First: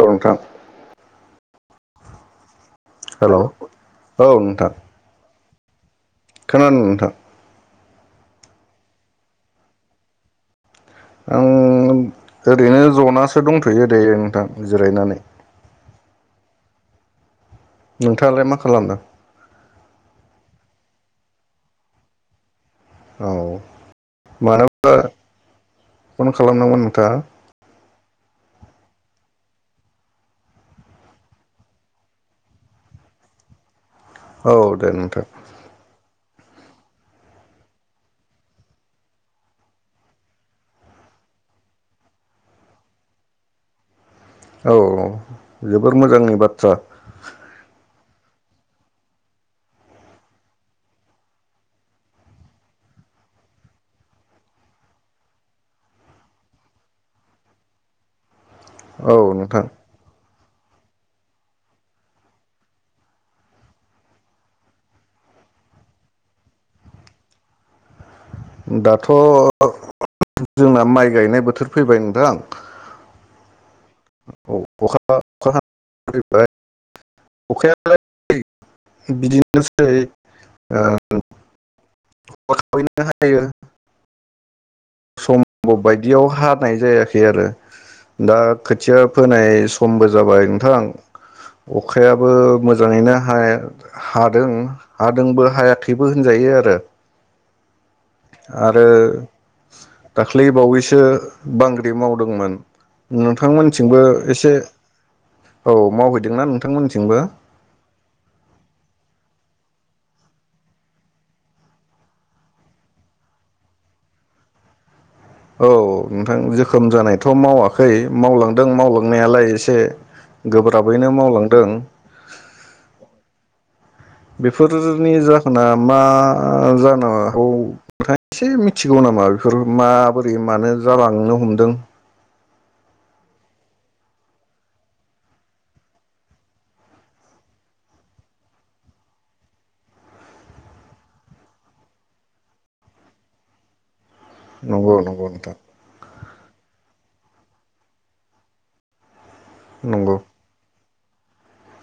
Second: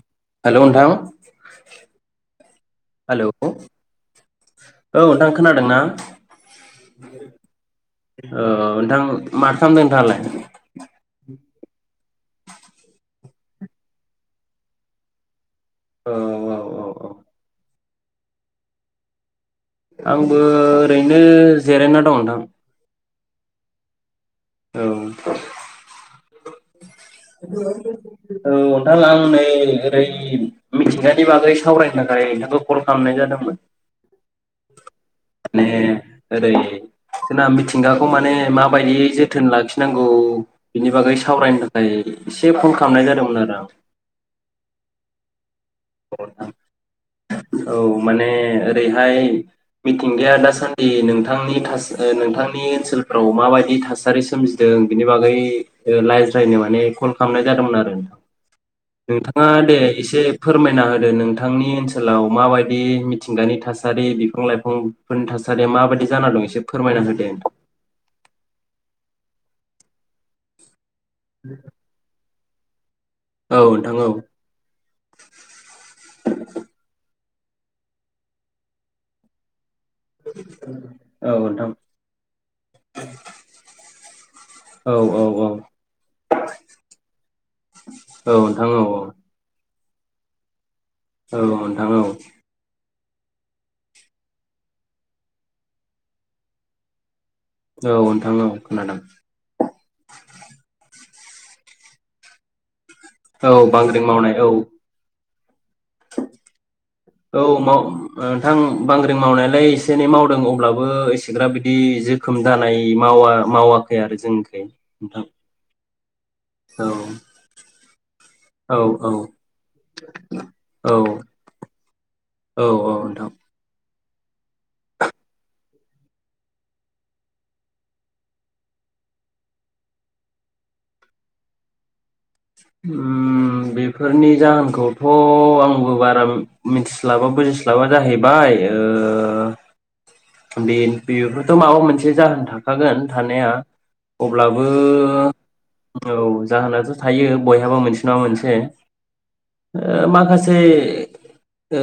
औ नोंथां हेलौ नोंथां [inaudible] हेल' औ नोंथां खोनादों ना? खोनादो नोंथां ओ नोंथां मा खामदो नोंथाङालाय? आं ओरैनो जनासो दंथयो दायो नोंथां जिरायनानै। औ औ औ औ नोंथाङालाय मा खालामदों? आंबो ओरैनो जिरायना दङ नोंथां। औ औ मानोबा फन खालामदोंमोन नोंथाङा? औ नोंथां आं नै ओरै मिथिंगानि बागै सावरायनो थाखाय नोंखौ कल खालामनाय जादोंमोन औ दे नोंथां। माने ओरै जोंना मिथिंगाखौ माने माबायदियै जो थोन लाखिनांगौ बिनि बागै सावरायनो थाखाय एसे फन खालामनाय जादोंमोन आरो आं। औ औ। जोबोर मोजांनि आं बाथ्रा। औ माने ओरैहाय मिथिंगाया दासान्दि नोंथांनि थास नोंथांनि ओनसोलफ्राव माबायदि थासारि सोमजिदों बिनि बागै लायज्रायनो माने कल खालामनाय जादोंमोन आरो औ नोंथाङा नोंथां दे एसे फोरमायना होदो नोंथांनि ओनसोलाव माबायदि मिथिंगानि थासारि बिफां लाइफांफोरनि थासारिया माबायदि जाना दं एसे फोरमायना होदो। दाथ [unintelligible] जोंना माइ गायनाय बोथोर फैबाय नोंथां औ नोंथां औ अअखा अखा [unintelligible] अखायालाय [unintelligible] बिदि औ नोंथां नोसैैनो ओ [unintelligible] औ सम बायदियाव हानाय जायाखै आरो औ दा नोंथां औ खोथिया फोनाय स मबो जाबाय नोंथां। औ नोंथां औ अखायाबो मोजां जाङैनो हाया हादों हादोंबो हायाखैबो होनजायो आरो औ नोंथां औ आरो खोनादों दाख्लै बावैसो बांग्रि मावदोंमोन। औ नोंथांमोनथिंबो बांग्रिं मावनाय एसे औ औ मावहैदोंना नोंथांमोनथिंबो औ माव ओ नोंथां बांग्रिं मावनाय लाइ एसे एनै मावदों अब्लाबो एसेग्राब बिदि जोखोम जानाय मावा मावाखै आरो जोंनिखै। औ नोंथां जोखोम औ जानायथ मावाखै मावलांदों औ औ मावलांनायालाय एसे औ गोब्राबैनो मावलांदों। औ औ नोंथां बेफोररनि जाहोना मा जानो हागौ नोंथाङा एसे मिथिगौ नामा बेफोर माबोरै मानो जालांनो हमदों? ओम बेफोरनि जाहोनखौथ आंबो बारा मि-मिथिस्लाबा बुजिस्लाबा जाहैबाय ओ बे बेफोरथ माबा मोनसे जाहोन थाखागोन थानाया अब्लाबो नंगौ नंगौ नोंथां औ जाहोनाथ' थायो बयहाबो मोनसे नङा मोनसे ओ नंगौ माखासे ओ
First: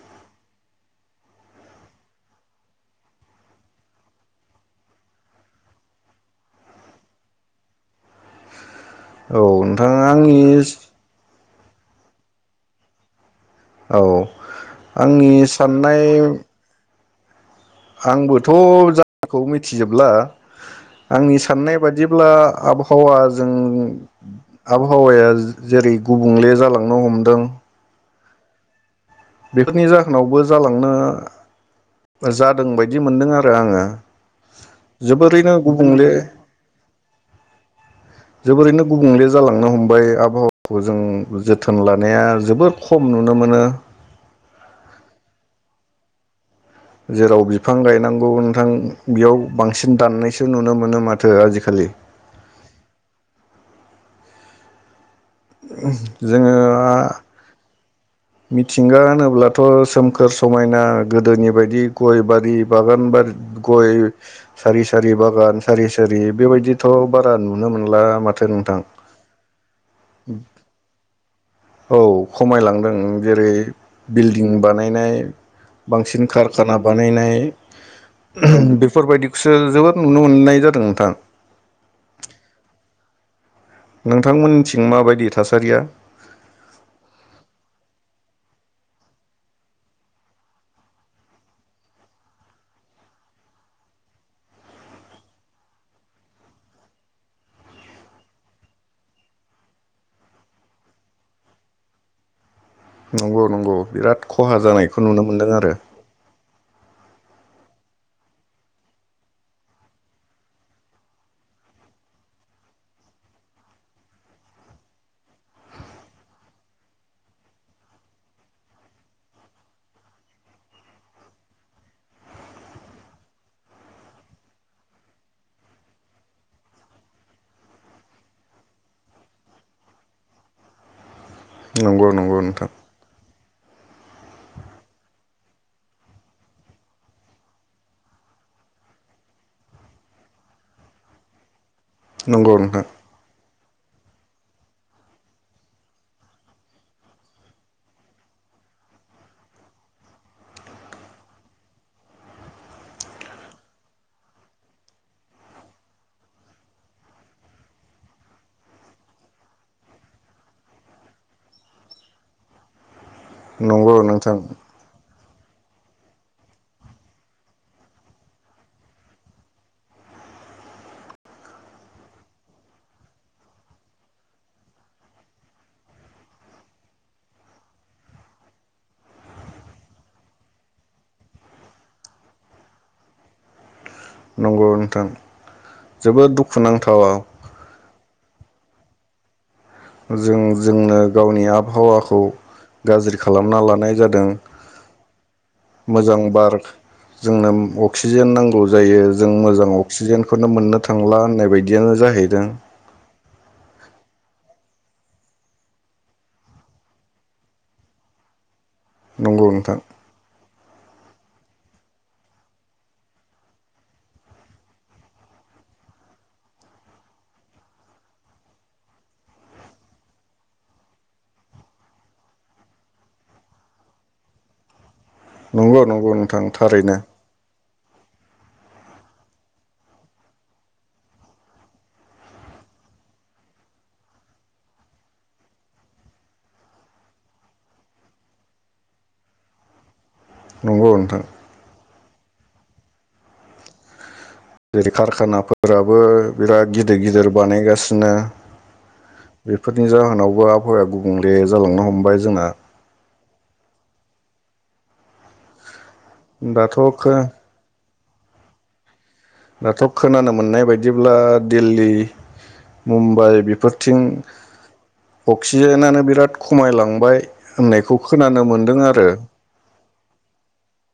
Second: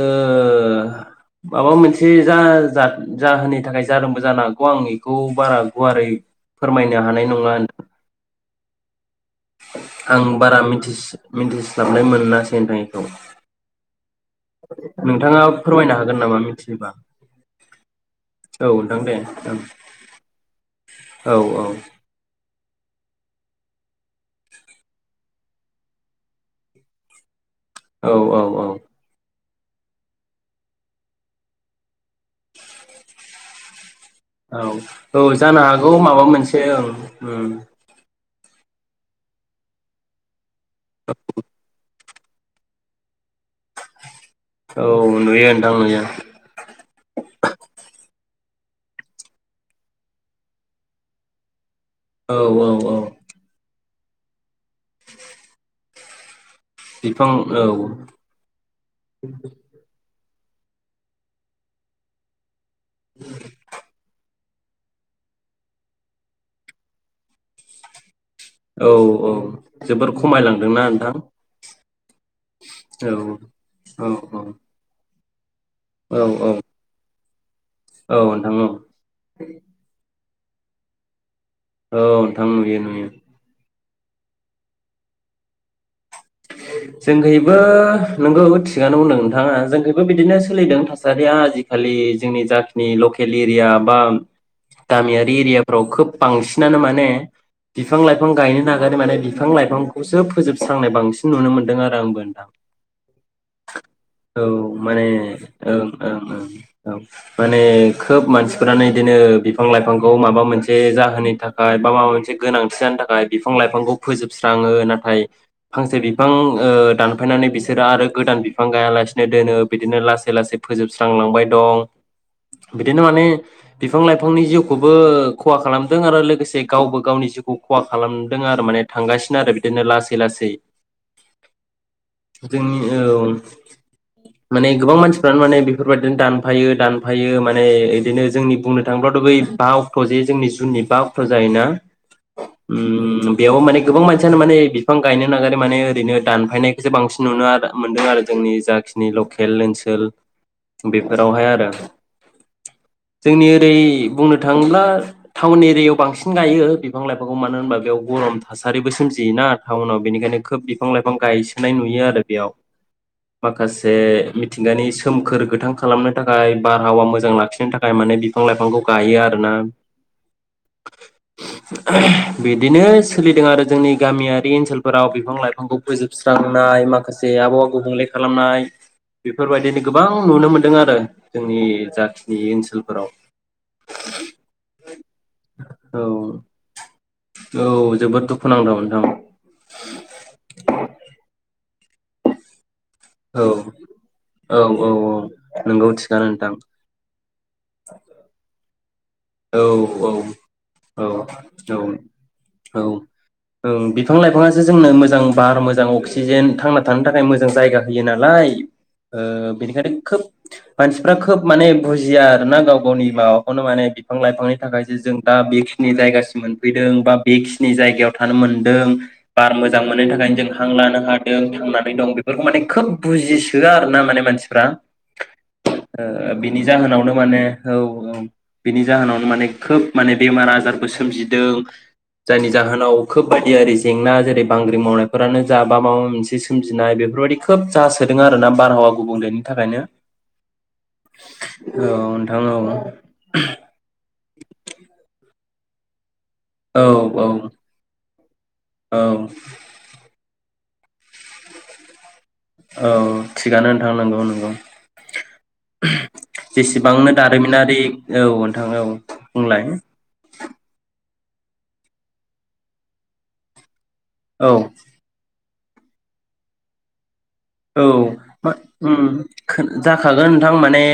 माबा मोनसे जा जात जाहोननि थाखाय जादोंबो जानो हागौ आं एखौ बारा गुवारै फोरमायनो हानाय नङा नों औ नोंथाङा आंनि मिन्थिस्लाबनाय मोननासै नोंथां एखौ आंनि नोंथाङा फोरमायनो साननाय हागोन नामा मिथियोबा आंबोथ' औ नोंथां दे जाहोनखौ मिथिजोबला आंनि औ औ साननाय बादिब्ला आब हावाजों आबहावाया जेरै- गुबुंले जालांनो हमदों औ औ औ बेफोरनि जाहोनावबो जालांनो जादों बायदि मोनदों आरो आङो औ औ जोबोरैनो जानो हागौ गुबुंले माबा मोनसे ओं उम जोबोरैनो गुबुंले जालांनो हमबाय आबहावा खौ जों जोथोन ला थानाया जोबोर खम नुनो मोनो। औ नुयो नोंथां नुयो। जेराव बिफां गायनांगौ नोंथां बेयाव बांसिन दाननायसो नुनो मोनो माथो आजिखालि औ औ औ [unintelligible] बिफां औ मिथिंगा होनोब्लाथ' सोमखोर स समायना गोदोनि बायदि गय बारि बागान बारिद गय सारि सारि बागान सारि सारि बेबायदिथ' बारा नुनो मोनला माथ औ औ जोबोर खमायलांदोंना नोंथां? औ खमायलांदों। औ जेरै औ - बिल्डिं बानायनाय औ बांसिन औ औ कारखाना बानायनाय औ नोंथां औ [unintelligible] बेफोरबायदिखौसो जोबोद नुनो मोननाय [unintelligible] जादों नोंथां औ नोंथां नुयो नुयो। नोंथांमोननिथिं माबायदि थासारिया? जोंखैबो नोंगौ थिगानो बुंदों नोंथाङा जोंखैबो बिदिनो सोलिदों थासारिया आजिखालि जोंनि जाखिनि लकेल एरिया बा गामियारि एरियाफ्राव खोब बांसिनानो माने बिफां लाइफां गायनो नागारो माने बिफां लाइफांखौसो फोजोबस्रांनाय बांसिन नुनो मोनदों आरो आंबो नोंथां। नंगौ नंगौ बिराद औ खहा जानायखौ माने नुनो मोनदों आरो ओं ओं ओं औ माने खोब मानसिफोरानो बिदिनो बिफां लाइफांखौ माबा मोनसे जाहोननि थाखाय बा माबा मोनसे गोनांथि जानो थाखाय बिफां लाइफांखौ फोजोबस्राङो। नाथाय फांसे बिफां ओ दानफायनानै बिसोरो आरो गोदान बिफां गायालासिनो दोनो बिदिनो लासै लासै फोजोबस्रांलांबाय दं। बिदिनो माने बिफां लाइफांनि जिउखौबो खहा खालामदों आरो लोगोसे गावबो गावनि जिउखौ खहा खालामदों आरो माने थांगासिनो आरो बिदिनो लासै लासै। नंगौ नंगौ नोंथां जोंनि औ माने गोबां मानसिफ्रानो माने बेफोरबायदिनो दानफायो दानफायो माने इदिनो जोंनि बुंनो थाङोबथ' बै बा अक्ट जे जोंनि जुननि बा अक्ट जायोना नंगौ नोंथां उम बेयाव माने गोबां मानसियानो माने बिफां गायनो नागिरै माने ओरैनो दानफायनायखौसो बांसिन नुनो आर मोनदों आरो जोंनि जाखिनि लकेल ओनसोल बेफोरावहाय आरो जोंनि ओरै बुंनो थाङोब्ला टाउन एरियायाव बांसिन गायो बिफां लाइफांखौ मानो होनबा बेयाव गरम थासारिबो सोमजियोना टाउनाव बेनिखायनो खोब बे बिफां लाइफां गायसोनाय नुयो आरो बेयाव माखासे नंगौ नोंथां मिथिंगानि सोमखोर गोथां खालामनो थाखाय बारहावा मोजां लाखिनो थाखाय माने बिफां लाइफांखौ गायो आरोना बिदिनो सोलिदों आरो जोंनि गामियारि ओनसोलफोराव बिफां लाइफा फांखौ फोजोबस्रांनाय माखासे आबहावा गुबुंले खालामनाय बेफोरबायदिनो गोबां नुनो मोन्दों आरो जोंनि जाथिनि ओनसोलफोराव नंगौ नोंथां औ जोबोद दुखु नांथावा औ। खुनांथाव नोंथां। जों जोंनो गावनि आबहावाखौ गाज्रि औ खालामना लानाय जादों औ औ नोंगौ मोजां थिगानो नोंथां बारक जोंनो अक्सिजेन नांगौ जायो जों औ मोजां अक्सिजेनखौनो मोननो औ थांला होननाय औ बायदियानो जाहैदों औ बिफां लाइफाङासो जोंनो मोजां बार मोजां अक्सिजेन थांना थानो थाखाय मोजां जायगा होयो नालाय ओ नंगौ नोंथां बेनिखायनो खोब मानसिफ्रा खोब माने बुजिया आरो ना गाव गावनि माबाखौनो माने बि फां लाइफांनि थाखायसो जों दा बेखिनि जायगासिम मोनफैदों बा बेखिनि जायगायाव थानो मोनदों बार मोजां मोननायनि थाखायनो जों हां लानो हादों थांनानै दं बेफोरखौ माने खोब बुजिसोआ आरो ना माने मानसिफ्रा नंगौ ओ नंगौ नोंथां बिनि थारैनो जाहोनावनो माने औ औ। बेनि जाहोनावनो माने खोब माने बेमार आजारबो सोमजिदों जायनि जाहोनाव खोब बायदि आरि जेंना जेरै बांग्रि मावनायफोरानो जा बा माबा मोनसे सोमजिनाय बेफोरबायाददि खोब जासोदों आरोना बारहावा गुबुंलेनि थाखायनो नंगौ नोंथां औ नोंथां औ। [unintelligible] जेरै कारखानाफोराबो बिराद औ गिदिर गिदिर औ बानायगासिनो औ बेफोरनि जाहोनाव आबहावाफोरा गुबुंले जालांनो हमबाय जोंना औ। थिगानो नोथां नंगौ नंगौ। दाथ' खो जेसेबांनो दारिमिनारि औ नोंथां औ। बुंलाय दाथ' खोनानो मोननाय बायदिब्ला दिल्ली मुम्बाइ बेफोर थिं औ अख क्सिजेनानो बिराद खमायलांबाय औ होननायखौ खोनानो म मोनदों आरो उम खोन जाखागोन नोंथां माने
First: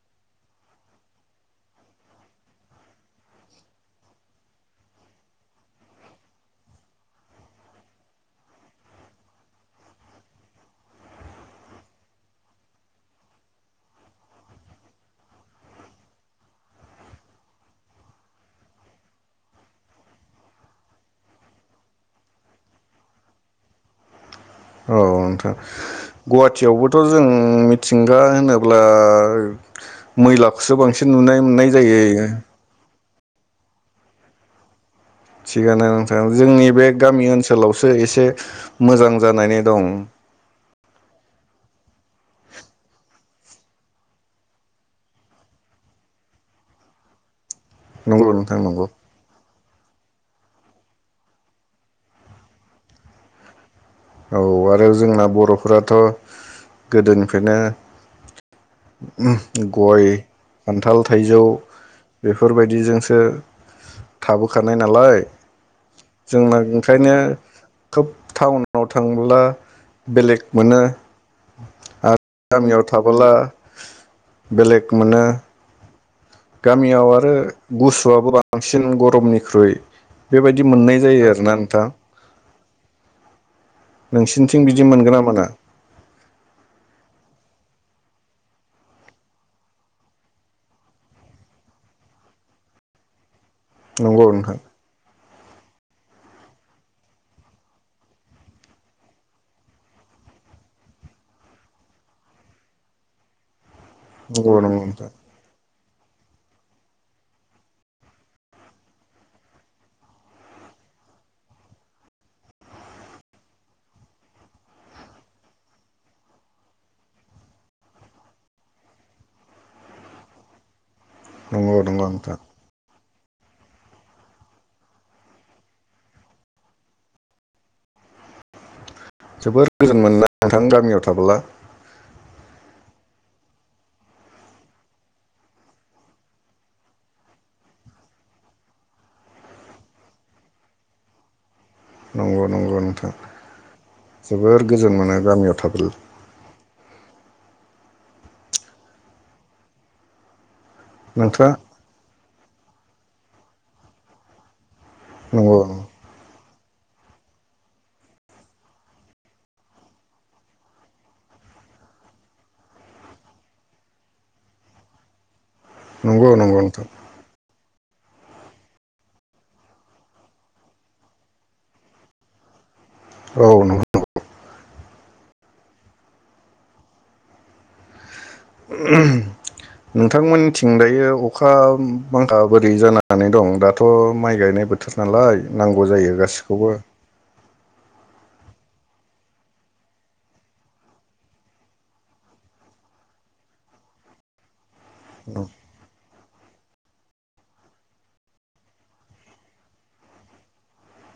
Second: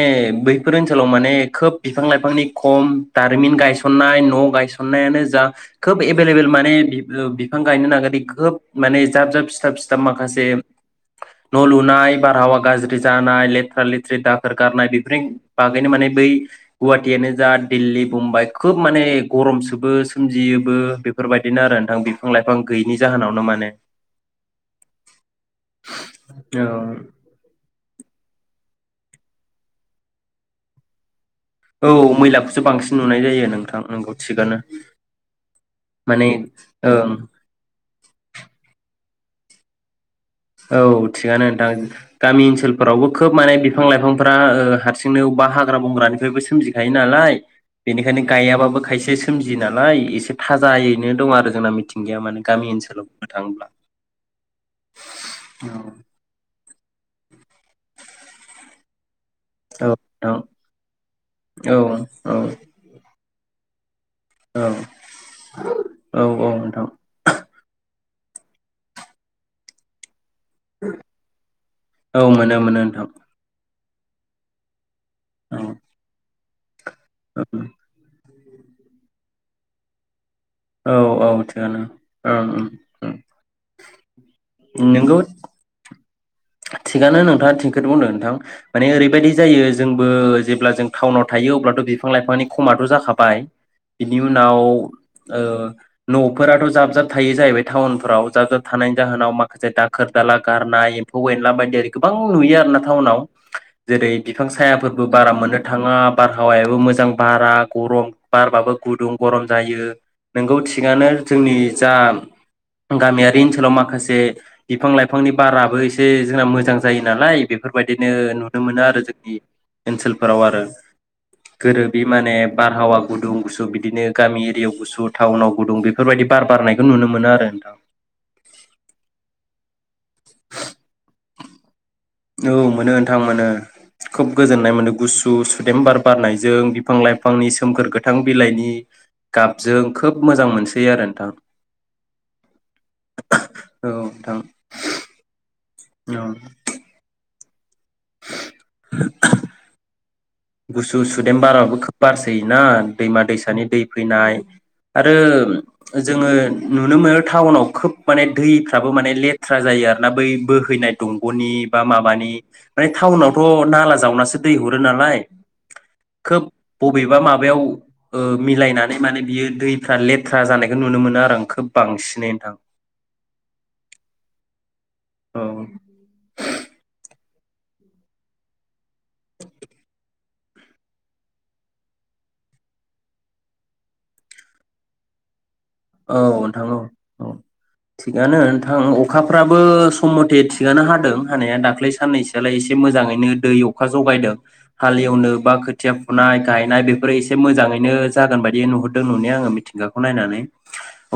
बैफोर ओनसोलाव माने खोब बिफां लाइफांनि खम दारिमिन गायसननाय न गायसननायानो जा खोब एभेलेबेल माने बिब ओ बिफां गायनो नागिरै खोब माने जाब जाब सिथाब सिथाब माखासे न लुनाय बारहावा गाज्रि जानाय लेथ्रा लेथ्रि दाखोर गारनाय बेफोरनि बागैनो माने बै गुवाहाटियानो जा दिल्ली बम्बाइ खोब माने गरमसोबो सोमजियोबो बेफोरबायदिनो आरो नोंथां बिफां लाइफां गैयैनि जाहोनावनो माने। औ नोंथा। औ गुवाहाटियावबोथ जों मिथिं होनोब्ला मैलाखौसो बांसिन नुनाय मोननाय औ जायो मैलाखौसो बांसिन नुनाय जायो नोंथां नोंगौ थिगानो। थिगानो नोंथां माने जोंनि बे ओं गामि ओनसोलावसो एसे मोजां जानानै दं। औ थिगानो नोंथां गामि ओनसोलफोरावबो खोब माने बिफां लाइफांफ्रा ओ हारसिंनो अबावबा हाग्रा बंग्रानिफ्रायबो सोमजिखायो नालाय बेनिखायनो नंगौ नोंथां गायाबाबो नंगौ खायसे सोमजि [unintelligible] नालाय एसे थाजायैनो दं आरो जोंना मिथिंगाया माने गामि ओनसोलाव बुंनो थाङोब्ला। औ आरो जोंना बर'फोराथ गोदोनिफ्रायनो उम गय खान्थाल थाइजौ औ नोंथां बेफोरबायदिजोंसो थाबोखानाय नालाय औ औ जोंना नोंथां ओंखायनो खोब थावन नाव थांब्ला बेलेग मोनो आरो औ मोनो गामियाव मोनो नोंथां थाबोला बेलेग मोनो। औ गामियाव आरो औ गुसुआबो बां बांसिन गरमनिख्रुइ बेबायदि औ मोननाय जायो औ आरोना थिगआनो नोंथां ओं ओं ओं नोंसिनिथिं बिदि मोनगोन नोंगौ ना मोना? थिगानो नोंथाङा थिंखोनो बुंदों नोंथां माने ओरैबायदि जायो जोंबो जेब्ला जों टाउनाव थायो अब्लाथ बिफां लाइफांनि खमाथ जाखाबाय। बिनि नंगौ नोंथां उनाव ओ नफोराथ जाब जाब थायो जाहैबाय टाउनफोराव जाबजाब थानायनि जाहोनाव माखासे दाखोर दाला गारनाय एम्फौ एला बायदि गोबां नुयो आरो ना टाउनाव। जेरै बिफां नंगौ नंगौ सायाफोरबो नोंथां बारा मोन थाङा बारहावायाबो मोजां बारा गरम बारबाबो गुदुं गरम जायो नोंगौ थिगानो जोंनि जा गामियारि ओनसोलाव माखासे बिफां लाइफांनि बाराबो एसे एसे जोंना मोजां जायो नालाय बेफोरबायदिनो नुनो मोनो आरो जोंनि ओनसोलफोराव आरो। नंगौ गोरोबि नंगौ माने नोंथां बारहावा गुदुं गुसु बिदिनो गामि एरियायाव गुसु टाउनाव गुदुं बेफोरबायदि बार बारनायखौ नुनो मोनो आरो नोंथां। जोबोर गोजोन मोनोना नोंथां गामियाव थाबोला। औ मोनो नोंथां मोनो खोब गोजोननाय मोनो गुसु सुदेम बार बारनायजों बिफां लाइफांनि सोमखोर गोथां बिलाइनि गाबजों खोब मोजां मोनसै आरो नोंथां। नंगौ नंगौ नोंथां औ नोंथां जोबोर गोजोन मोनो गामियाव थाब। औ [inaudible] [inaudible] गुसु सुदेम नोंथाङा बाराबो खोब बारसोयोना। दैमा दैसानि दै फैनाय। आरो नंगौ जोङो। नुनो मोनो टाउनाव खोब माने दैफ्राबो माने लेथ्रा जायो आरो ना बै बोहैनाय दंगनि बा माबानि माने टाउनावथ नाला जावनासो दै हरो नालाय नंगौ खोब नंगौ नोंथां बबेबा माबायाव। ओ मिलायनानै माने बियो दैफ्रा लेथ्रा जानायखौ नुनो मोनो आरो आं खोब बांसिनै नोंथां। औ नंगौ नंगौ। औ। नोंथांमोन। थिं दायो अखा बांखा बोरै जानानै दं दाथ माइ गायनाय बोथोर नालाय। नांगौ जायो औ नोंथां गासिखौबो। औ औ थिगानो नोंथां अखाफ्राबो सम मथे थिगानो हादों हानाया दाख्लै साननैसो आलाय एसे मोजाङैनो दै अखा जगायदों। हालेवनो बा खोथिया फुनाय। गायनाय बेफोरो एसे मोजाङैनो जागोन बायदि नुहरदों नुनाया आङो मिथिंगाखौ नायनानै।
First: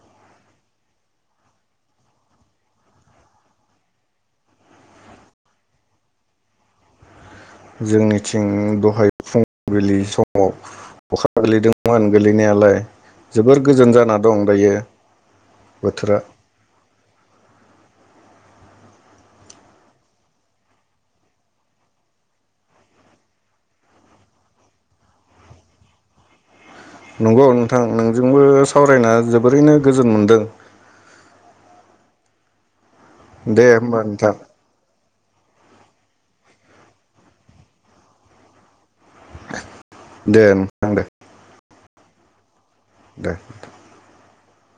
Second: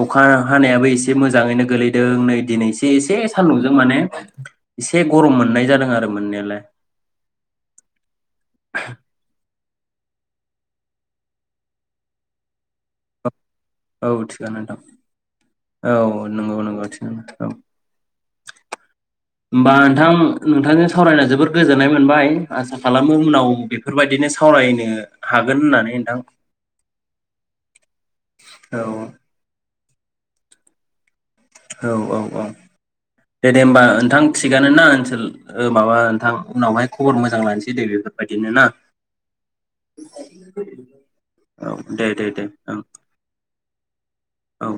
अखा हानायाबो एसे मोजाङैनो गोलैदों नै दिनैसे एसे सान्दुंजों माने एसे गरम मोननाय जादों आरो मोननायालाय। जोंनि। थिं दहाय फुं। गोरलै समाव अखा गोलैदोंमोन गोलैनायालाय। जोबोर गोजोन औ जाना थिगानो दायो दं बोथोरा औ नंगौ नंगौ थिगानो औ। होमबा नोंथां नोंथांजों सावरायना जोबोद गोजोननाय मोनबाय आसा खालामो उनाव बेफोर बायदिनो सावरायनो हागोन होननानै नोंथां। नंगौ नों। नोंथां नोंजोंबो औ सावरायना जोबोरैनो। गोजोन मोनदों। औ औ औ दे दे होमबा ओनथां थिगानो ना ओनसोल। ओ माबा ओनथां उनावहाय खबर मोजां लानोसै दे बेफोर बायदिनो ना। दे नोंथां दे औ। दे दे दे औ। दे। औ।